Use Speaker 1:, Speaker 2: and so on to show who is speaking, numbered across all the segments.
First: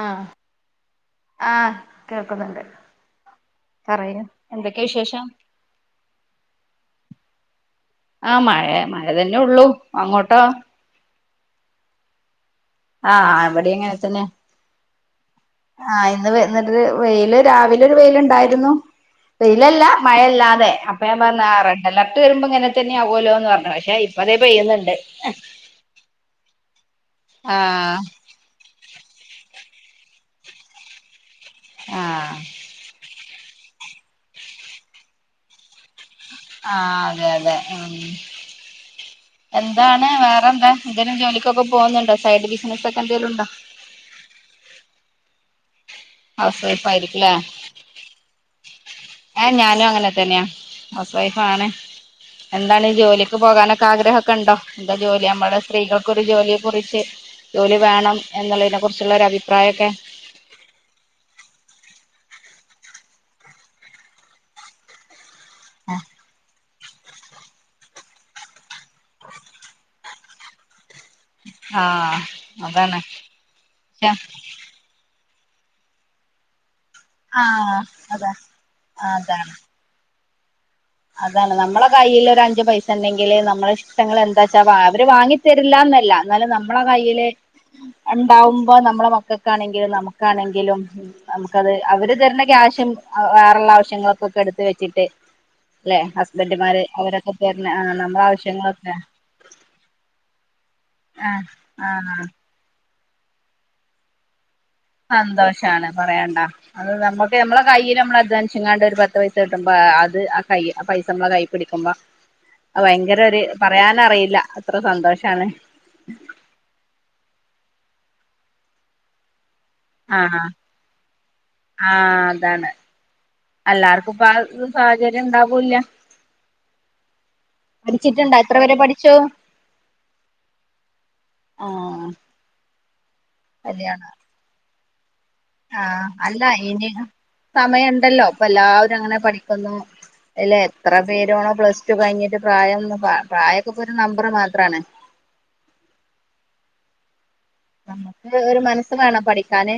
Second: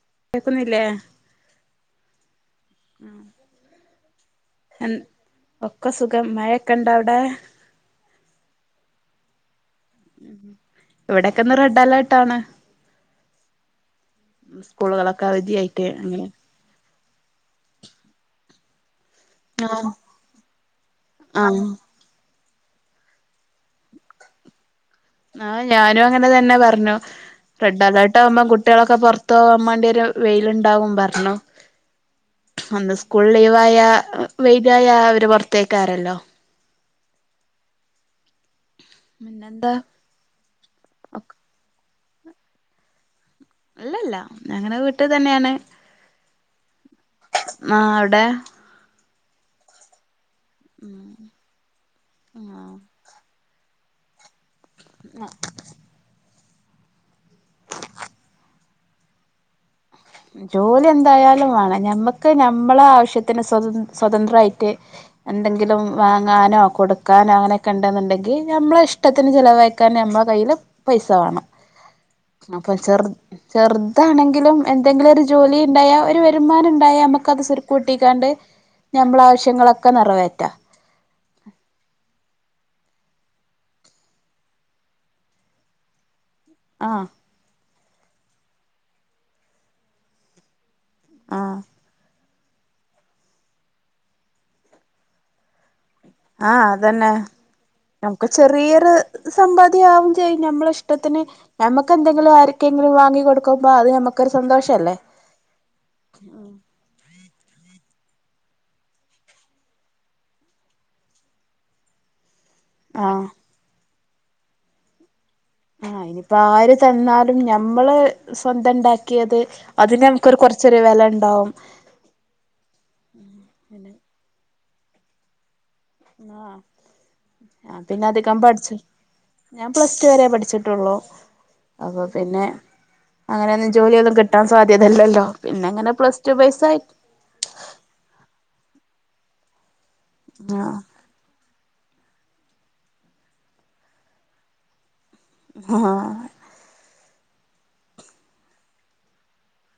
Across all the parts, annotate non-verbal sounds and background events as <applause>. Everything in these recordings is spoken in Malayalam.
Speaker 1: ആഹ്
Speaker 2: കേക്കുന്നില്ലേ
Speaker 1: ആഹ് കേൾക്കുന്നുണ്ട്. പറയ് എന്തൊക്കെ വിശേഷം?
Speaker 2: ഒക്ക സുഖം. മഴൊക്കണ്ടൊ വ്ടെ?
Speaker 1: ആഹ് മഴ മഴ തന്നെ ഒള്ളു അങ്ങോട്ടോ
Speaker 2: ഇവിടൊക്കെന്ന് റെഡ്അലർട്ട് ആണ്
Speaker 1: ആഹ് ഇവടിം അങ്ങനെതന്നെ.
Speaker 2: സ്കൂളുകളൊക്കെ അവധിയായിട്ട്
Speaker 1: ആഹ്
Speaker 2: അങ്ങനെ
Speaker 1: ഇന്ന് വെ ന്ന് ര് വെയില് രാവിലെ ഒര് വെയില്ണ്ടായിരുന്നു. വെയിലല്ല,
Speaker 2: ആഹ്
Speaker 1: മഴല്ലാതെ. അപ്പൊ ഞാൻ പറഞ്ഞ് ആഹ് റെഡ്അല ട്ട് വരുമ്പം ഇങ്ങനെതന്നെ ആവുല്ലോന്ന് പറഞ്ഞു. പക്ഷെ ഇപ്പതേ പെയ്യുന്നുണ്ട്.
Speaker 2: ആഹ് ഞാനു അങ്ങനെതന്നെ പറഞ്ഞു.
Speaker 1: ആഹ്
Speaker 2: റെഡ്അലേർട്ട് ആവുമ്പം കു കുട്ട്യേളൊക്കെ പൊർത്തോവാൻ മാണ്ട്യൊര് വെയിലുണ്ടാവും പറഞ്ഞു.
Speaker 1: ആഹ്
Speaker 2: അന്ന് സ് സകൂൾ ലീവായാ വെയ്ലായാ അവര് പൊർത്തേയ്ക്കാരല്ലോ.
Speaker 1: ആഹ് അതെ അതെ. മം
Speaker 2: പിന്നെന്താ
Speaker 1: എന്താണ്. വേറെന്താ? എന്തേലും ജോലികൊക്കെ പോവുന്നുണ്ടോ? സൈഡ് ബിസിനസ്ഒക്കെ എന്തേലുണ്ടോ?
Speaker 2: ഇല്ലല്ല ഞാങ്ങനെ വീട്ട് തന്നേണ്.
Speaker 1: ഹൗസ് വൈഫ് ആയിരിക്കുലേ
Speaker 2: മാ ഔടെ?
Speaker 1: ഏഹ്. ഞാനും അങ്ങനെതന്നെയാ. ഹൗസ് വൈഫ് ആണ്.
Speaker 2: ആഹ്
Speaker 1: എന്താണ് ജോലി ക്ക് പോകാനൊക്കെ ആഗ്രഹൊക്കെണ്ടോ? എന്താ ജോലി നമ്മടെ സ്ത്രീകൾക്കൊരു ജോലി കുറിച്ച് ജോലി വേണം എന്നുള്ളതിനെക്കുറിച്ചുള്ളൊരു അഭിപ്രായൊക്കെ
Speaker 2: ജോലി എന്തായാലും വേണം. ഞമ്മക്ക് നമ്മളെ ആവശ്യത്തിന് സ്വത സ്വതന്ത്രായിട്ട് എന്തെങ്കിലും വാ ങ്ങാനോ കൊടുക്കാനോ അങ്ങനെയൊക്കെ ഉണ്ടെന്നുണ്ടെങ്കി നമ്മളെ ഇഷ്ടത്തിന് ചിലവഴിക്കാൻ നമ്മളെ കയ്യില് പൈസ വേണം.
Speaker 1: ആഹ്
Speaker 2: അപ്പൊ
Speaker 1: അതാണ്
Speaker 2: ചെർ ചെർതാണെങ്കിലും എന്തെങ്കിലും ഒരു ജോലി ണ്ടായാ ഒരു വരുമാനം ണ്ടായാ നമ ക്കത്
Speaker 1: ആഹ്
Speaker 2: സ്വരുക്കൂട്ടിക്കാണ്ട്
Speaker 1: അതാ അതാണ്
Speaker 2: ഞമ്മളാവശ്യങ്ങളൊക്കെ നിറവേറ്റാ.
Speaker 1: അതാണ് നമ്മളെ കയ്യില് ഒരഞ്ചു പൈസ ഉണ്ടെങ്കില് നമ്മളെ ഇഷ്ടങ്ങൾ എന്താ ച്ചാ വാ, അവര് വാങ്ങി തരില്ലാന്നല്ല ന്നാലും നമ്മളെ
Speaker 2: ആഹ്
Speaker 1: കയ്യിൽ ഇണ്ടാവുമ്പം നമ്മളെ മക്കൾക്കാണെങ്കിലും നമുക്കാണെങ്കിലും
Speaker 2: ആഹ്
Speaker 1: നമുക്കത് അവര് തരുന്ന ക്യാഷും വേറള്ള ആവശ്യങ്ങൾക്കൊക്കെ എടുത്ത് വെച്ചിട്ട് ല്ലെ
Speaker 2: ആഹ്
Speaker 1: ഹസ്ബൻഡുമാര്
Speaker 2: അതന്നെ
Speaker 1: അവരൊക്കെ തര്ന ആഹ് നമ്മളെ ആവശ്യങ്ങളൊക്കെ
Speaker 2: സമ്പാദ്യ ആവും ചെയ്യും ഞമ്മളഷ്ടത്തിന്
Speaker 1: ആഹ്
Speaker 2: ഞമ്മക്ക്
Speaker 1: ആഹ്
Speaker 2: എന്തെങ്കിലും ആര് ക്കെങ്കിലും വാങ്ങി കൊടുക്കുമ്പോ അത് നമക്കൊരു സന്തോഷല്ലേ
Speaker 1: സന്തോഷാണ് പറയാണ്ടാ അത് നമ്മക്ക് നമ്മളെ കയ്യില് നമ്മള് അദ്വാനിച്ങ്ങാണ്ട് ഒരു പത്ത് പൈസ കിട്ടുമ്പോ അത് ആ കൈ ആ പൈസ നമ്മളെ കൈ പിടിക്കുമ്പം അത് ഭയങ്കര
Speaker 2: ആഹ്
Speaker 1: ഒരു പറയാനറിയില്ല അത്ര സന്തോഷാണ്
Speaker 2: ആഹ് അയ്നിപ്പോ ആര് തന്നാലും ഞമ്മള് സ്വന്തം ണ്ടാക്കിയത് അതിന് നമുക്കൊരു
Speaker 1: ആഹ്
Speaker 2: കൊർച്ചൊരു വെലണ്ടാവും
Speaker 1: ആഹ് അതാണ് എല്ലാർക്കും ഇപ്പ ആ സാഹചര്യണ്ടാവൂല്ല
Speaker 2: ആ ഞാ പിന്നെ അതികം
Speaker 1: പഠിച്ചിട്ടുണ്ടോ എത്ര വരെ
Speaker 2: പഠിച്ച്
Speaker 1: പഠിച്ചു
Speaker 2: ഞാൻ പ്ലസ് ടു വരെ പഠിച്ചിട്ടുള്ളു
Speaker 1: ആഹ്
Speaker 2: അപ്പപിന്നെ അങ്ങനെയൊന്നും
Speaker 1: കല്യാണം
Speaker 2: ജോലിയൊന്നും കിട്ടാൻ സാധ്യതല്ലല്ലോ പിന്നെങ്ങനെ
Speaker 1: ആഹ്
Speaker 2: പ്ലസ് ടു
Speaker 1: അല്ല
Speaker 2: ബെയ്‌സായിറ്റ്
Speaker 1: ഇനി സമയണ്ടല്ലോ പ്പൊ എല്ലാവരും അങ്ങനെപഠിക്കുന്നു അല്ല എത്ര പേരാണോ പ്ലസ് ടു കഴിഞ്ഞിട്ട് പ്രായം പ്രായൊകെപ്പൊര് നമ്പർ മാത്രാണ്
Speaker 2: ആഹ്
Speaker 1: നമ്മക്ക് ഒരു മനസ്സ് വേണം പഠിക്കാന്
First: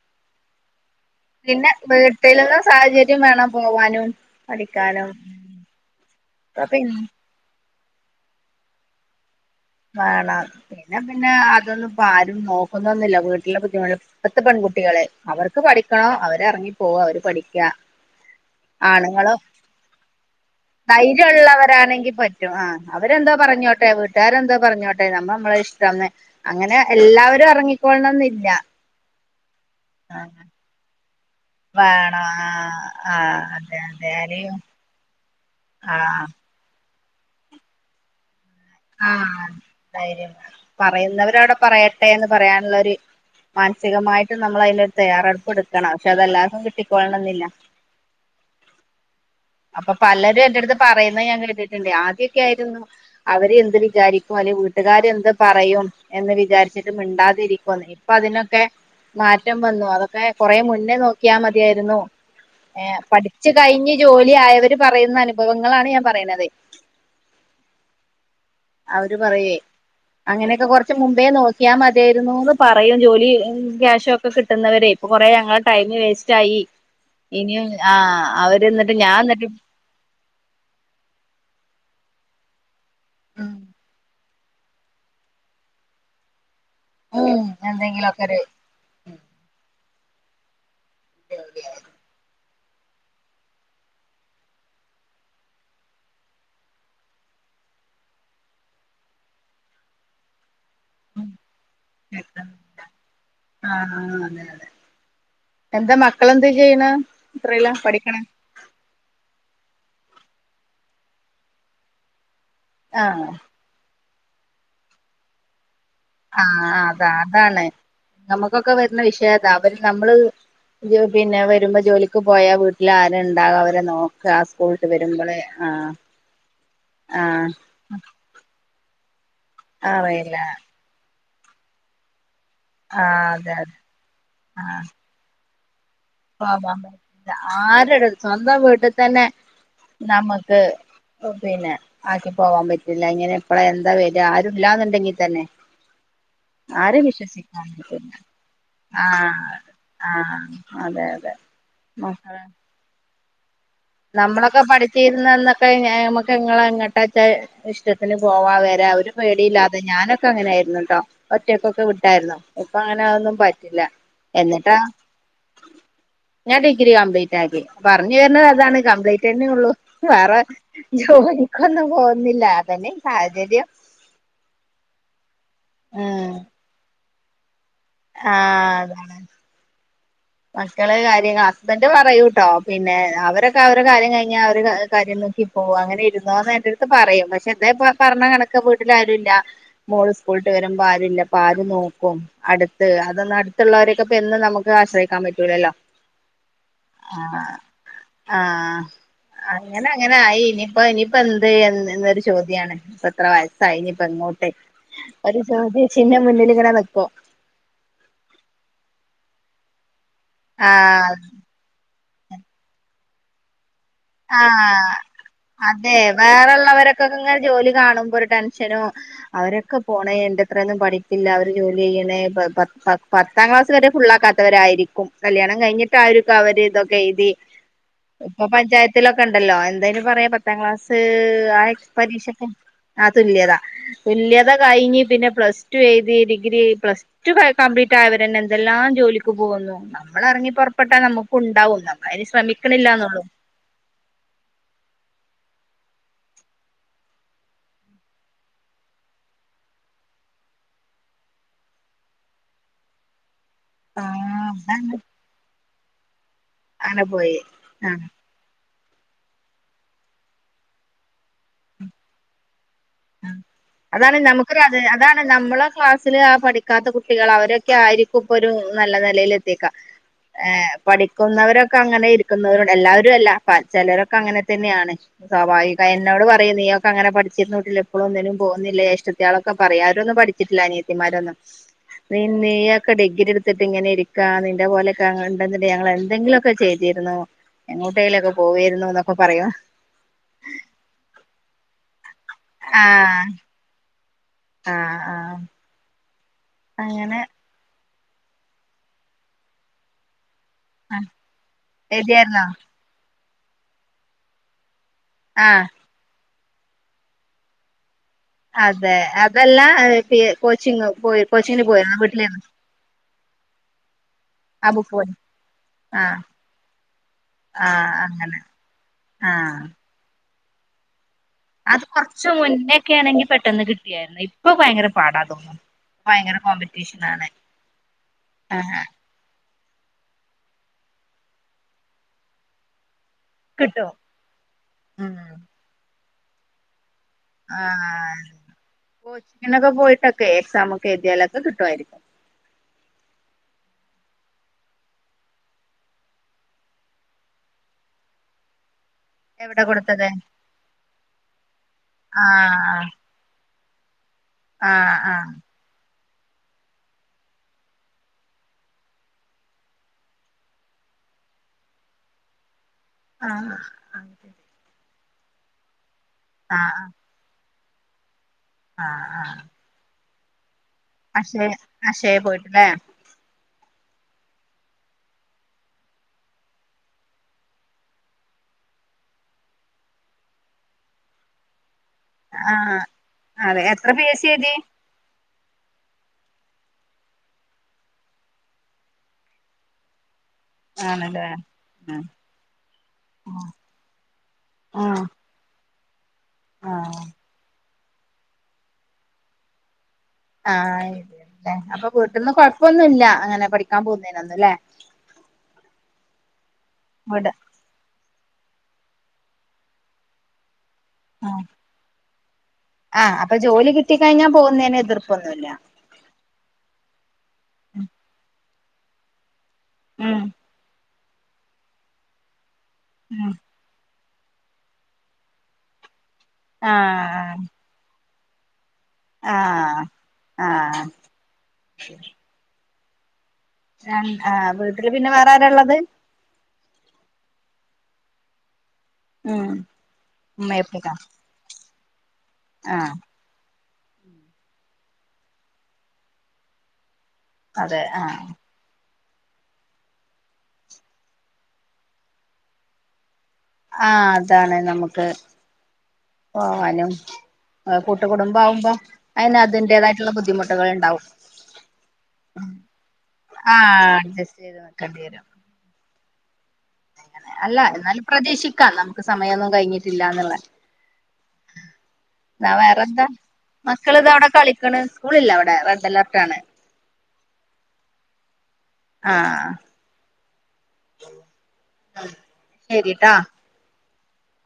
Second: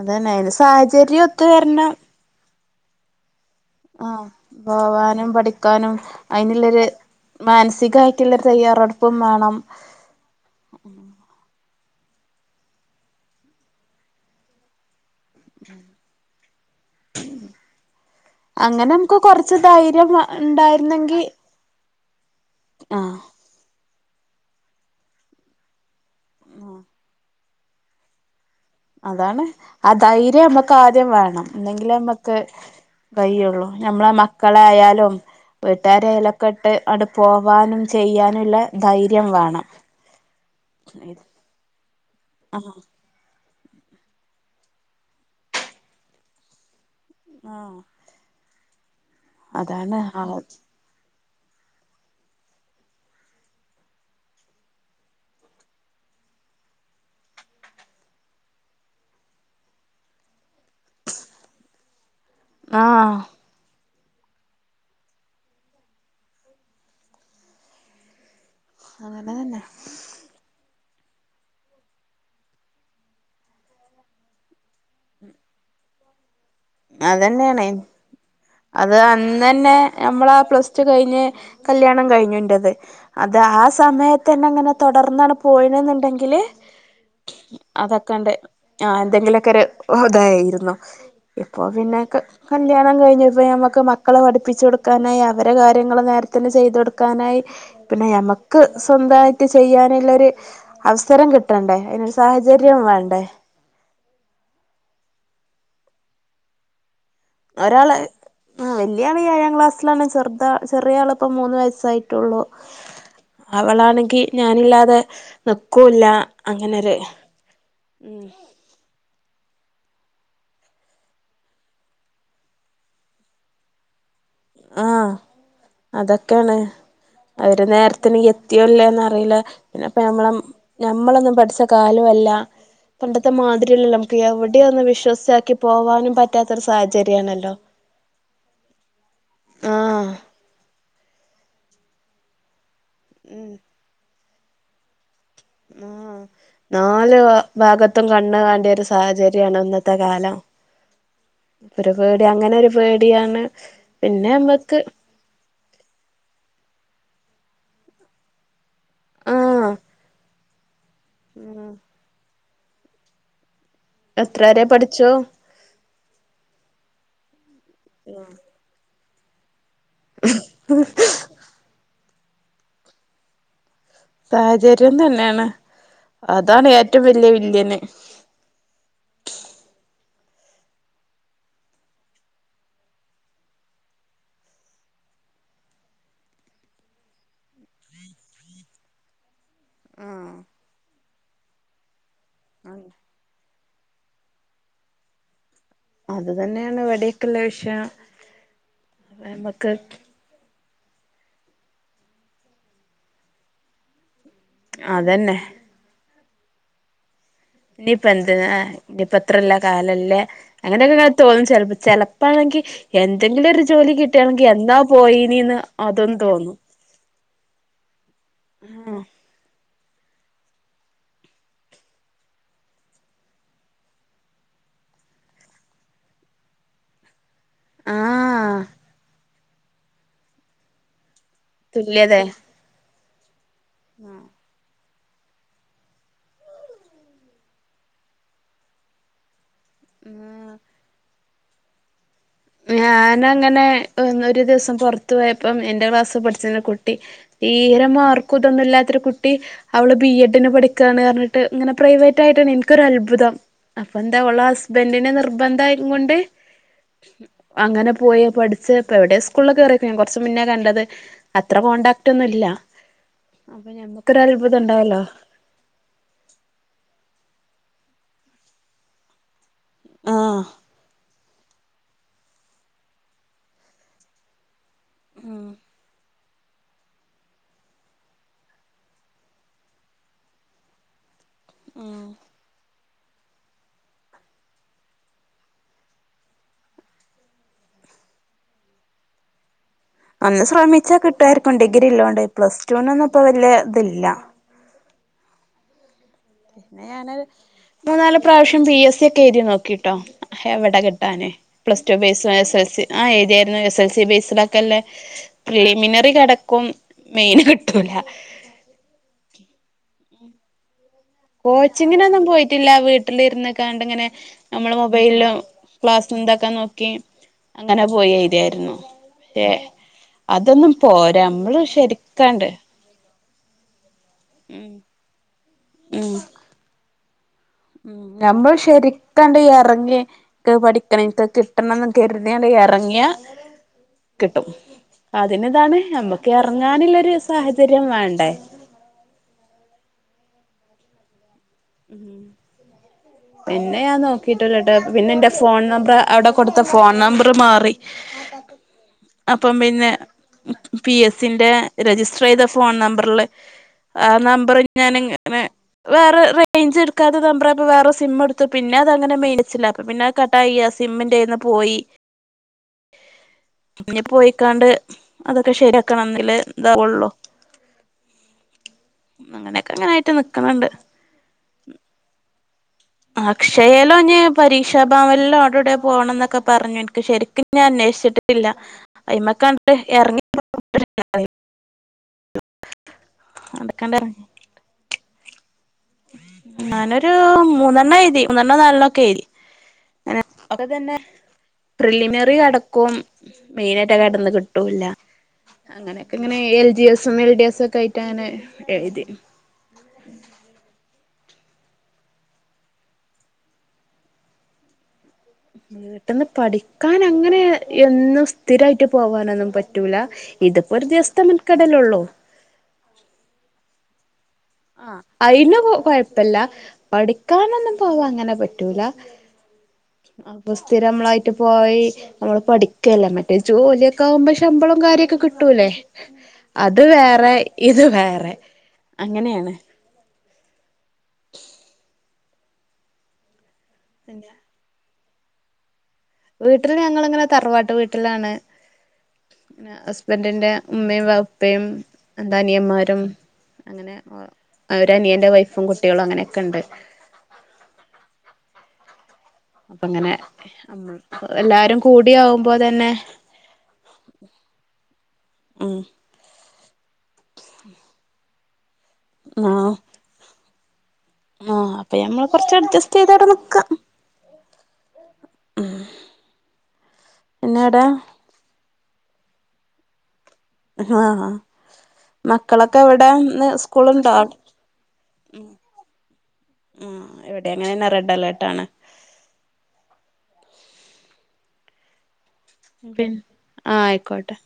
Speaker 2: അതന്നെ അയിന് സാഹചര്യം ഒത്തുവരണം
Speaker 1: പിന്നെല്ലോ സാഹചര്യം ര്യം വേണംപോവാൻ
Speaker 2: ആഹ് പോവാനും പഠിക്കാനും
Speaker 1: ഇപ്പ പി
Speaker 2: അയ്ന്ല്ലൊര് മാനസികായിട്ടുള്ളരു തയ്യാറെടുപ്പുംവേണം
Speaker 1: വേണം പിന്നെ പിന്നെ അതൊന്നും ഇപ്പ ആരുംനോക്കുന്നൊന്നില്ല വീട്ടിലെ ബുദ്ധിമുട്ട് ഇപ്പത്തെ പെൺകുട്ടികളെ അവർക്ക് പഠിക്കണോ അവരെറങ്ങിപ്പോക അവര് പഠിക്ക
Speaker 2: അങ്ങനെ നമുക്ക്
Speaker 1: ആണുങ്ങളും
Speaker 2: കൊറച്ച് ധൈര്യം ഉണ്ടായിരുന്നെങ്കി
Speaker 1: ധൈര്യള്ളവരാണെങ്കിൽ പ റ്റും ആ
Speaker 2: ആഹ്
Speaker 1: അവരെന്തോ പറഞ്ഞോട്ടെ വീട്ടാരെന്തോ പറഞ്ഞോട്ടെ നമ്മ നമ്മള ഇഷ്ടന്ന് അങ്ങനെ എല്ലാവരും ഇറങ്ങിക്കൊൾണംന്നില്ല
Speaker 2: അതാണ് ആ ധൈര്യമക്ക് ആദ്യംവേണം
Speaker 1: വേണോ
Speaker 2: ഇന്നെങ്കിലെമക്ക്
Speaker 1: ആ ആ
Speaker 2: കയ്യൊള്ളു
Speaker 1: അതെ അതെ ആരെയും
Speaker 2: ഞമ്മളെമക്കളെയാലും
Speaker 1: ആ
Speaker 2: വീട്ടാരയലൊക്കെട്ട് അണ്ട് പോവാനും ചെയ്യാനുള്ള
Speaker 1: ആഹ് ധൈര്യംവേണം പറയുന്നവരവിടെ പറയട്ടേന്ന്
Speaker 2: ആഹ്
Speaker 1: പറയാനുള്ളരു മാനസികമായിട്ടും നമ്മൾ അതിനൊരു തയ്യാറെടുപ്പ് ഇടുക്കണം പക്ഷെ അതെല്ലാർക്കും കിട്ടിക്കോൾണംന്നില്ല
Speaker 2: ആഹ്
Speaker 1: അപ്പൊ
Speaker 2: അതാണ്
Speaker 1: പലരും എന്റെടുത്ത് പറയുന്ന ഞാൻ കെട്ടിട്ടുണ്ട് ആദ്യക്കായിരുന്നു നീ എന്ത് വിചാരിക്കും അല്ലെ വീട്ടുകാര് എന്ത്പറയും എന്ന് വിചാരിച്ചിട്ട് മിണ്ടാതിരിക്കും ഇപ്പ അതിനൊക്കെ മാറ്റംവന്നു അതൊക്കെ കൊറെ മുന്നേ നോക്കിയാമതിയായിരുന്നു ഏഹ്
Speaker 2: ആഹ്
Speaker 1: പഠിച്ചുകഴിഞ് ജോലിആയവര് പറയുന്ന അനുഭവങ്ങളാണ് ഞാൻപറയുന്നത് അവര്
Speaker 2: അങ്ങനെ
Speaker 1: പറയേ
Speaker 2: തന്നെ
Speaker 1: അങ്ങനെയൊക്കെ കുറച്ച് മുമ്പേ നോക്കിയാ മതിയായിരുന്നുന്ന് പറയും ജോലി ക്യാഷോക്കെ കിട്ടുന്നവരെ ഇപ്പൊകൊറേ ഞങ്ങള ടൈമ് വേസ്റ്റായി
Speaker 2: അതന്നെയാണ്
Speaker 1: ഇനിയും ആ അവര്ന
Speaker 2: അത് അന്നന്നെ നമ്മളാ പ്ലസ് ടു കയിഞ്ഞ് കല്ല്യാണം കഴിഞ്ഞുന്റത് അത്
Speaker 1: ഉം
Speaker 2: ആ സമയത്തന്നങ്ങനെ തൊടർന്നാണ് പോയിണ്ന്ന്ണ്ടെങ്കില്
Speaker 1: ഉം എന്തെങ്കിലുമൊക്കെ
Speaker 2: അതൊക്കണ്ട്
Speaker 1: ഒരു
Speaker 2: ആ എന്തെങ്കിലൊക്കെരു ഉതായിരുന്നു ഇപ്പൊപിന്നെ ക് കല്യാണംകഴിഞ്ഞതും ഇപ്പ ഞമക്ക് മക്കളെ പഠിപ്പിചൊടുക്കാനായി അവരെ കാര്യങ്ങള് നേര്ത്തിന് ചെയ്തൊടുക്കാനായി പിന്നെ ഞമക്ക് സ്വന്തായിട്ട് ചെയ്യാന്ല്ലൊര് അവസരം കിട്ടണ്ടേ അതിനൊരു
Speaker 1: കിട്ടുന്ന
Speaker 2: സാഹചര്യം വേണ്ടേ
Speaker 1: ആഹ് അതെ അതെ എന്താ മക്കളെന്തെചെയ്യ്ണെ
Speaker 2: ഒരാള് ആഹ് വല്യാള് ഏഴാം ക്ലാസ്സിലാണ് ചെറുത ചെറിയ ആളിപ്പ മൂന്ന് വയസ്സായിട്ടുള്ളു
Speaker 1: ആഹ്
Speaker 2: അവളാണെങ്കി ഞാനില്ലാതെ നിക്കൂല്ല
Speaker 1: ആഹ് അ
Speaker 2: അങ്ങനൊരു
Speaker 1: അതാ അതാണ്
Speaker 2: ഉം
Speaker 1: നമ്മുക്കൊക്കെ വരുന്ന വിഷയതാ അവര് നമ്മള് ജു പിന്നെ വരുമ്പോ ജോലിക്ക് പോയാ വീട്ടില് ആരണ്ടാവാ അവരെ നോ
Speaker 2: ആഹ് അതൊക്കെണ്
Speaker 1: ആഹ്
Speaker 2: അവര് നേരത്തിന് എത് ത്തിയോല്ലേന്നറീല പിന്നപ്പ ഞമ്മളം
Speaker 1: അറിയില്ല
Speaker 2: ഞമ്മളൊന്നും പഠിച്ച കാലോ അല്ല
Speaker 1: ആഹ്
Speaker 2: പണ്ടത്തെ
Speaker 1: അതെ അതെ
Speaker 2: മാതിരിയല്ലല്ലോ നമുക്ക്‌ എവിടിയോന്ന് വിശ്വസ്ചാക്കി പോവാനും പ
Speaker 1: പോവാൻപറ്റില്ല ആരടെവീ സ്വന്തം വീട്ട് തന്നെ
Speaker 2: ആഹ്
Speaker 1: നമ്ക്ക് പിന്നെ ആക്കി പോവാൻ പറ്റ് ല്ല ഇങ്ങനെ
Speaker 2: ഉം
Speaker 1: ഇപ്പഴ എന്താ വര ആരും ഇല്ലാന്നുണ്ടെങ്കിൽ തന്നെ
Speaker 2: ആഹ്
Speaker 1: ആരേം
Speaker 2: നല് വാ
Speaker 1: വിശ്വസിക്കാൻ
Speaker 2: ഭാഗത്തും
Speaker 1: പറ്റില്ല
Speaker 2: കണ്ണ് വേണ്ട ഒരു
Speaker 1: ആഹ്
Speaker 2: സാഹചര്യാണ് ഇന്നത്തെ കാലം
Speaker 1: ആഹ് അതെ അതെ
Speaker 2: ഒരു പേടി
Speaker 1: മക്കളെ
Speaker 2: അങ്ങനെ ഒരു പേടിയാണ് പ്
Speaker 1: നമ്മളൊക്കെ പഠിചീര്ന്ന അന്നൊക്കെയ്ൻ നമ്മക്ക്ങ്ങെളെ എങ്ങട്ടാച്ചാ ഇഷ്ടത്തിന് പോവാ വെര് ഒരു
Speaker 2: ആഹ്
Speaker 1: പേടിയില്ലാതെ ഞാനൊക്കെ അങ്ങനെ ആയിരുന്നു ട്ടോ
Speaker 2: ഉം
Speaker 1: ഒറ്റൊക്കൊക്കെ വിട്ട് ട്ടായിര്ന്നു. ഇപ്പൊ അങ്ങന അന്നും പറ്റില്ല
Speaker 2: എത്ര വരെ
Speaker 1: എന്നിട്ടാ
Speaker 2: പഠിച്ചു
Speaker 1: ഞാൻ ഡിഗ്രി കംപ്ലീറ്റ് ആക്കി പറഞ് വര്ണത് അതാണ് കംപ്ലീറ്റന്നെ ഒള്ളൂ. വേറെ ജോലിക്കൊന്നും പോവുന്നില്ല അതന്നെ സാഹചര്യം
Speaker 2: സാഹചര്യം തന്നെണ് അതാണ് ഏറ്റവും വല്യ വില്യന്
Speaker 1: ആഹ് അതാണ് മക്കള് കാര്യങ്ങ ഹസ്ബന്റ് പറയൂട്ടോ പിന്നെ അവരൊക്കെ അവരെ കാര്യം കയ്ഞ്ഞ അവര് കാര്യം നോക്കി പ് പോവുംഅങ്ങനെ ഇരുന്നോന്ന് എന്റെ അടുത്ത് പറയും പഷെ എന്തെ പ പറഞ്ഞ എനക്ക് വീട്ടിലാരുല്ല മോള് സ്കൂള്ട്ട്
Speaker 2: ആഹ്
Speaker 1: വരുമ്പോ ആര്ല്ല അപ്പൊ ആര് നോക്കും അട്‌ത്ത് അതൊന്നടുത്തുള്ളോരൊക്കെപ്പെന്നും നമുക്ക് ആശ്രയിക്കാൻ പറ്റൂലല്ലോ
Speaker 2: അത് തന്നെയാണ് ഇവിടെയൊക്കെയുള്ള
Speaker 1: ആഹ്
Speaker 2: വിഷയം
Speaker 1: ആഹ്
Speaker 2: നമ്മക്ക്
Speaker 1: അങ്ങനങ്ങൻ ആയി ഇനിയിപ്പോ ഇനിയിപ്പോ എന്ത്‌ എന്ന്ന്നൊരു ചോദ്യാണ് ഇപ്പ എത്ര വയസ്സായി ഇനിയിപ്പങ്ങോ ട്ട്
Speaker 2: അതന്നെ
Speaker 1: ഒരു ചോദ്യ ചിഹ്നം മുന്നില്ങ്ങനെ നിക്കും
Speaker 2: ഇനിപ്പ എന്ത്‌ അഹ് ഏഹ് ഇനിപ്പ എത്രല്ല കാലല്ലേ
Speaker 1: ആഹ്
Speaker 2: അങ്ങനെയൊക്കെങ്ങനെ തോന്നും ചെൽപ് ചെല അപ്പാണെങ്കി എന്തെങ്കിലും ഒരു ജോലി കിട്ടിയാണെങ്കിൽ എന്താ
Speaker 1: ആഹ്
Speaker 2: പോയിനീന്ന് അതും തോന്നും
Speaker 1: ഇക്കക്കെങ്ങനെ ജോലി കാണുമ്പോ ഒരു ടെൻഷനോ അവരൊക്കെ പോണേ എന്റെത്രൊന്നും പഠിപ്പില്ല അവര് ജോലി ചെയ്യ്ണേ പ പ പ പ ത്താം ക്ലാസ് വരെ ഫുള്ളാക്കാത്തവരായിരിക്കും കല്യാണം കഴിഞ്ഞിട്ടായിര്ക്കും അവര് ഇതൊക്കെയ്തി പ്പ
Speaker 2: ആഹ്
Speaker 1: പഞ്ചായ ണ്ടല്ലോ എന്തായ്ന് പറയാ പത്താം ക്ലാസ് ആഹ് എക്സ്
Speaker 2: തുല്യതെ
Speaker 1: പരീക്ഷക്ക് ആഹ് തുല്യത തുല്യത കയ്ഞ്ഞ് പിന്നെ പ്ലസ് ടു എയ്തി ഡിഗ്രി പ്ലസ് സ്റ്റു കംപ്ലീറ്റ് ആയവരെന്നെ എന്തെല്ലാം ജോലിക്ക് പോകുന്നു നമ്മളെറങ്ങി
Speaker 2: ആഹ്
Speaker 1: പൊർപ്പെട്ട നമ്മക്കും ഉണ്ടാവും നമ്മളയ്ന് ശ്രമിക്
Speaker 2: ഞാനങ്ങനെ എന്നൊരു ദിസം പൊർത്തു പോയപ്പം എന്റെ ക്ലാസ് പഠിച്ച് ണ കുട്ടി തീരെ മാർക്കുതൊന്നൂല്ലാത്തൊരു കുട്ടി അവള് ബി എ ഡ് ന് പഠിക്കാണ് പറഞ്ഞിട്ട് ഇങ്ങനെ പ്രൈവറ്റ് ആയിട്ടാണ് എനിക്കൊരു അത്ഭുതം അപ്പോ എന്താ ഓളെ ഹസ്ബൻറിന്റെ നിർബന്ധം ആയിരുന്നു കൊണ്ട്
Speaker 1: അങ്ങനെ പോയി ആ
Speaker 2: അങ്ങനെ പോയി പഠി എവിടെ സ്കൂളാ കേറിക്ക കൊറച്ച് മുന്നേ കണ്ടത് അത്ര കോണ്ടാക്ട് ഒന്നും ഇല്ല അപ്പോ
Speaker 1: അതാണ്
Speaker 2: ഞമ്മക്കൊരു അത്ഭുതം
Speaker 1: നമുക്കൊരു അത്
Speaker 2: ഉണ്ടാവല്ലോ
Speaker 1: അതാണ് നമ്മളെ ക്ലാസ്സില് ആഹ് പഠിക്കാത്ത കുട്ടികൾ അവരൊക്കെ ആയിരിക്കും ഇപ്പോരു നല്ല നെലയിൽ ത്തിക്ക
Speaker 2: ആഹ്
Speaker 1: ഏഹ് പഠി ക്കുന്നവരൊക്കെ അങ്ങനെ ഇരിക്കുന്നവരുണ്ട് എല്ലാവരും അല്ല പ ചിലരൊക്കെ അങ്ങനെ തന്നെയാണ്
Speaker 2: ഉം
Speaker 1: സ്വാഭാവി എന്നോട് പറയും നീ ഒക്കെ അങ്ങനെ പഠിച്ചിരുന്നുട്ടിലും ഇപ്പോളൊന്നിനും പോകുന്നില്ലേ ജേഷ്ഠത്തി യാളൊക്കെ പറയാ ആരൊന്നും പഠിച്ചിട്ടില്ല അനിയത്തിമാരൊന്നും
Speaker 2: ഉം
Speaker 1: നീ നീയൊക്കെ ഡിഗ്രി എടുത്തിട്ട് ഇങ്ങനെ ഇരിക്കാ നിന്റെ പോലൊക്കെ ഞങ്ങൾ ഉണ്ടങ്കിൽ ഞങ്ങൾ എന്തെങ്കിലും ഒക്കെ ചെയ്തിരുന്നു എങ്ങോട്ടയിലൊക്കെ പോവായിരുന്നു ന്നൊക്കെ പറയും
Speaker 2: ഒന്ന് ശ്രമിച്ചാ കിട്ടുവാര്ക്കും ഡിഗ്രി ഇല്ലോണ്ട് പ്ലസ് ടു ഒന്നും ഇപ്പ വലിയ ഇതില്ല
Speaker 1: ആഹ് ആഹ്
Speaker 2: പിന്നെ ഞാന് മൂന്നാല് പ്രാവശ്യം പി എസ് സി ഒക്കെ എയുതി നോക്കി ട്ടോ എവിടെ കിട്ടാന് പ്ലസ്ടു ബേസ്
Speaker 1: എഴുതിയായിരുന്നോ
Speaker 2: എസ് എൽ സി ആഹ് എഴുതിരുന്നു എസ് എൽ സി ബേസിലൊക്കെ ല്ലേ
Speaker 1: ആഹ്
Speaker 2: പ്രിലിമിനറി കടക്കും മെയിന് കിട്ടൂല
Speaker 1: അതെ അതെല്ലാം ഏഹ് പേ കോച്ചിങ് പോയി കോച്ചിങ്ങിന് പോയിരുന്നു
Speaker 2: കോച്ചിങ്ങിനൊന്നും
Speaker 1: വീട്ടിലേന്ന്
Speaker 2: പോയിട്ടില്ല വീട്ടില് ഇരുന്ന് കാണ്ടിങ്ങനെ
Speaker 1: ആ
Speaker 2: നമ്മള്
Speaker 1: ബുക്ക് പോയി
Speaker 2: മൊബൈലും ക്ലാസ്സ്
Speaker 1: ആഹ്
Speaker 2: എന്താക്കാൻ നോക്കി അങ്ങനെ
Speaker 1: ആഹ്
Speaker 2: പോയി
Speaker 1: അങ്ങനെ
Speaker 2: എഴുതിയാര്ന്നു ലെ
Speaker 1: ആഹ്
Speaker 2: അതൊന്നും പോരാ നമ്മള് ശരിക്കാണ്ട്
Speaker 1: ക്കെ ആണെങ്കിൽ പെട്ടെന്ന് കിട്ടിയായിരുന്നു ഇപ്പ
Speaker 2: ഉം
Speaker 1: ഭയങ്കര പാടാ തോന്നും
Speaker 2: ഉം
Speaker 1: ഭയങ്കര കോമ്പറ്റീഷൻ ആണ്
Speaker 2: ഉം നമ്മൾ ശരി ക്കണ്ട് എറങ്ങി എൻക്ക് പഠിക്കണം എൻക്ക് കിട്ടണം എന്ന് കരുതിയണ്ട് എറങ്ങിയ
Speaker 1: കിട്ടും
Speaker 2: കിട്ടും
Speaker 1: ഉം
Speaker 2: അതിന് ഇതാണ് നമ്മക്ക് എറങ്ങാനുള്ളരു
Speaker 1: ആഹ് കോച്ചിങ്ങ്നൊക്കെ പോയിട്ടൊക്കെ എക്സാം ഒക്കെ എഴുതിയാലൊക്കെ കിട്ടുവായിരിക്കും
Speaker 2: ഉം പിന്നെ ഞാൻ നോക്കിട്ട് ഒരട്ടം പിന്നെ എന്റെ ഫോൺ നമ്പർ അവിടെ കൊടുത്ത ഫോൺ നമ്പർ മാറി <unintelligible> അപ്പം
Speaker 1: എവിടെ
Speaker 2: പിന്നെ
Speaker 1: കൊടുത്തത്
Speaker 2: പി എസ് സിന്റെ രജിസ്റ്റർ ചെയ്ത ഫോൺ
Speaker 1: ആഹ്
Speaker 2: നമ്പറില് ആഹ് നമ്പർ ഞാൻ
Speaker 1: ആഹ് ആഹ്
Speaker 2: ഇങ്ങനെ വേറെ റെ റെയ്ഞ്ച് എടുക്കാത്തെ നമ്പർ ആയപ്പോൾ വേറെ സിം എടുത്തു പിന്നെ അതങ്ങനെ മേറ്റെച്ചില്ല അപ്പ പിന്നെ കട്ടായി അ സി സിമ്മിൻ്റെന്ന് പോയി
Speaker 1: ആഹ്
Speaker 2: ഇഞ്
Speaker 1: ആഹ്
Speaker 2: പോയിക്കാണ്ട് അതൊക്കെ ശരിയാക്കണം നി ല് എന്താവൊള്ളു
Speaker 1: ആഹ് ആഹ്
Speaker 2: അങ്ങനെയായിട്ട് നിക്ക്ണ്‌ണ്ട്
Speaker 1: അക്ഷേ അക്ഷയ പോയിട്ട് ലെ
Speaker 2: അക്ഷയലോ ഇഞ് പരീക്ഷാഭാവലിലോ അവടെ ഇവിടെ പോണം എന്നൊക്കെ പറഞ്ഞു എനിക്ക് ശരിക്ക്‌ ഞാൻ അന്വേഷിച്ചിട്ടില്ല അയിമക്ക് കങ്ങട്ട് എറങ്ങിപൊ <inaudible>
Speaker 1: ആഹ് അതെ എത്ര
Speaker 2: അടക്കാണ്ട്
Speaker 1: പി എസ്
Speaker 2: ഇറങ്ങി
Speaker 1: സി എഴുതി
Speaker 2: ഞാനൊരു മൂന്നെണ്ണം എഴുതി മൂന്നെണ്ണം നാലെണ്ണം ഒക്കെ എഴുതി <unintelligible> ഒക്കെ തന്നെ
Speaker 1: ആണല്ലേ
Speaker 2: പ്രിലിമിനറി കെടക്കും
Speaker 1: ആ
Speaker 2: മെയിനായിട്ട് കെടന്ന് കിട്ടുംല്ല
Speaker 1: ആഹ്
Speaker 2: അങ്ങനെയൊക്കെ ഇങ്ങനെ എ എൽ ജി
Speaker 1: ആഹ്
Speaker 2: എസും എൽ ഡി എസും ഒക്കെ ആയിട്ട് അങ്ങനെ എഴുതി
Speaker 1: ആഹ് <unintelligible> അപ്പോ വീട്ടിന്ന്ന് കൊഴപ്പൊന്നുമില്ല അങ്ങനെ പഠിക്കാൻ പോകുന്നതിനൊന്നും ലെ
Speaker 2: വീട്ട്ന്ന് പഠിക്കാൻ
Speaker 1: വിട
Speaker 2: അങ്ങനെ എന്നും സ്ഥിരായിട്ട് പോവാനൊന്നും പറ്റൂല ഇതിപ്പോ ഒരു ദിവസത്തെ
Speaker 1: ആഹ്
Speaker 2: മൻകടലൊള്ളു
Speaker 1: ആഹ് അപ്പോ ജോലി കിട്ടിക്കഴിഞ്ഞാ പോകുന്നേന് എതിർപ്പൊന്നും ഇല്ല
Speaker 2: ഇപ്പല്ല പഠിക്കാനൊന്നും പോവാ അങ്ങനെ പറ്റൂല
Speaker 1: ഉം
Speaker 2: അപ്പൊ സ്ഥിരമ്മളായിട്ട് പോയി നമ്മള് പഠിക്കല്ല
Speaker 1: ഉം
Speaker 2: മറ്റേ ജോലിയൊക്കെ ആവ്മ്പോ ശമ്പളം കാര്യൊക്കെ കിട്ടൂല്ലേ അത് വേറെ
Speaker 1: ആഹ്
Speaker 2: ഇത് വേറെ അങ്ങനെയാണ്
Speaker 1: ആഹ് ആഹ് ആഹ് വീട്ടില് പിന്നെ വേറെ ആരള്ളത്
Speaker 2: വീട്ടിൽ ഞങ്ങളിങ്ങനെ തറവാട്ട് വീട്ടിലാണ്
Speaker 1: ഉം ഉമ്മ
Speaker 2: ഹസ്ബൻഡ്ന്റെ
Speaker 1: ഇപ്പിക്ക
Speaker 2: ഉമ്മയും
Speaker 1: ആഹ്
Speaker 2: വാപ്പയുംരണ്ടനിയമാരും അങ്ങനെഒരനിയന്റെ വൈഫും കുട്ടികളും അങ്ങനെയൊക്കെണ്ട്
Speaker 1: അതെ ആഹ്
Speaker 2: അപ്പങ്ങനെ എല്ലാരും കൂടി ആവ്മ്പോ തന്നെ
Speaker 1: ആഹ് അതാണ് നമുക്ക്
Speaker 2: ഉം
Speaker 1: പോവാനും കൂട്ടുകുടുംബം ആവ്മ്പോ അതിന് അതിന്റേതായിട്ടുള്ള ബുദ്ധിമുട്ടുകൾ ഉണ്ടാവും
Speaker 2: മോ അപ്പൊ ഞമ്മൾ കൊറച്ച് അഡ്ജസ്റ്റ് ചെയ്തവ്ടെനിക്കാം
Speaker 1: ആഹ് <unintelligible> ചെയ്ത് നിക്കേണ്ടിരും
Speaker 2: ആഹ്
Speaker 1: ങ്ങനെ അല്ല എന്നാലും പ്രതീശിക്കാം നമുക്ക് സമയഒന്നും കഴിഞ്ഞിട്ടില്ല എന്നുള്ളെ
Speaker 2: ഹ് ആ
Speaker 1: ന്നാ വേറെ എന്താ മക്കള്താ
Speaker 2: സ്കൂളുണ്ടോ
Speaker 1: ഇവട
Speaker 2: ആഹ്
Speaker 1: കളിക്ക്‌ണ് സ്കൂളില്ല ഇവട റെഡ് അലേർട്ടാണ്
Speaker 2: ഉം ഇവടി അങ്ങനെന്നെ റെഡ് അലേർട്ട ആണ്
Speaker 1: ആഹ്
Speaker 2: പിൻ
Speaker 1: ശരിട്ടാ
Speaker 2: ആ അയിക്കോട്ടെ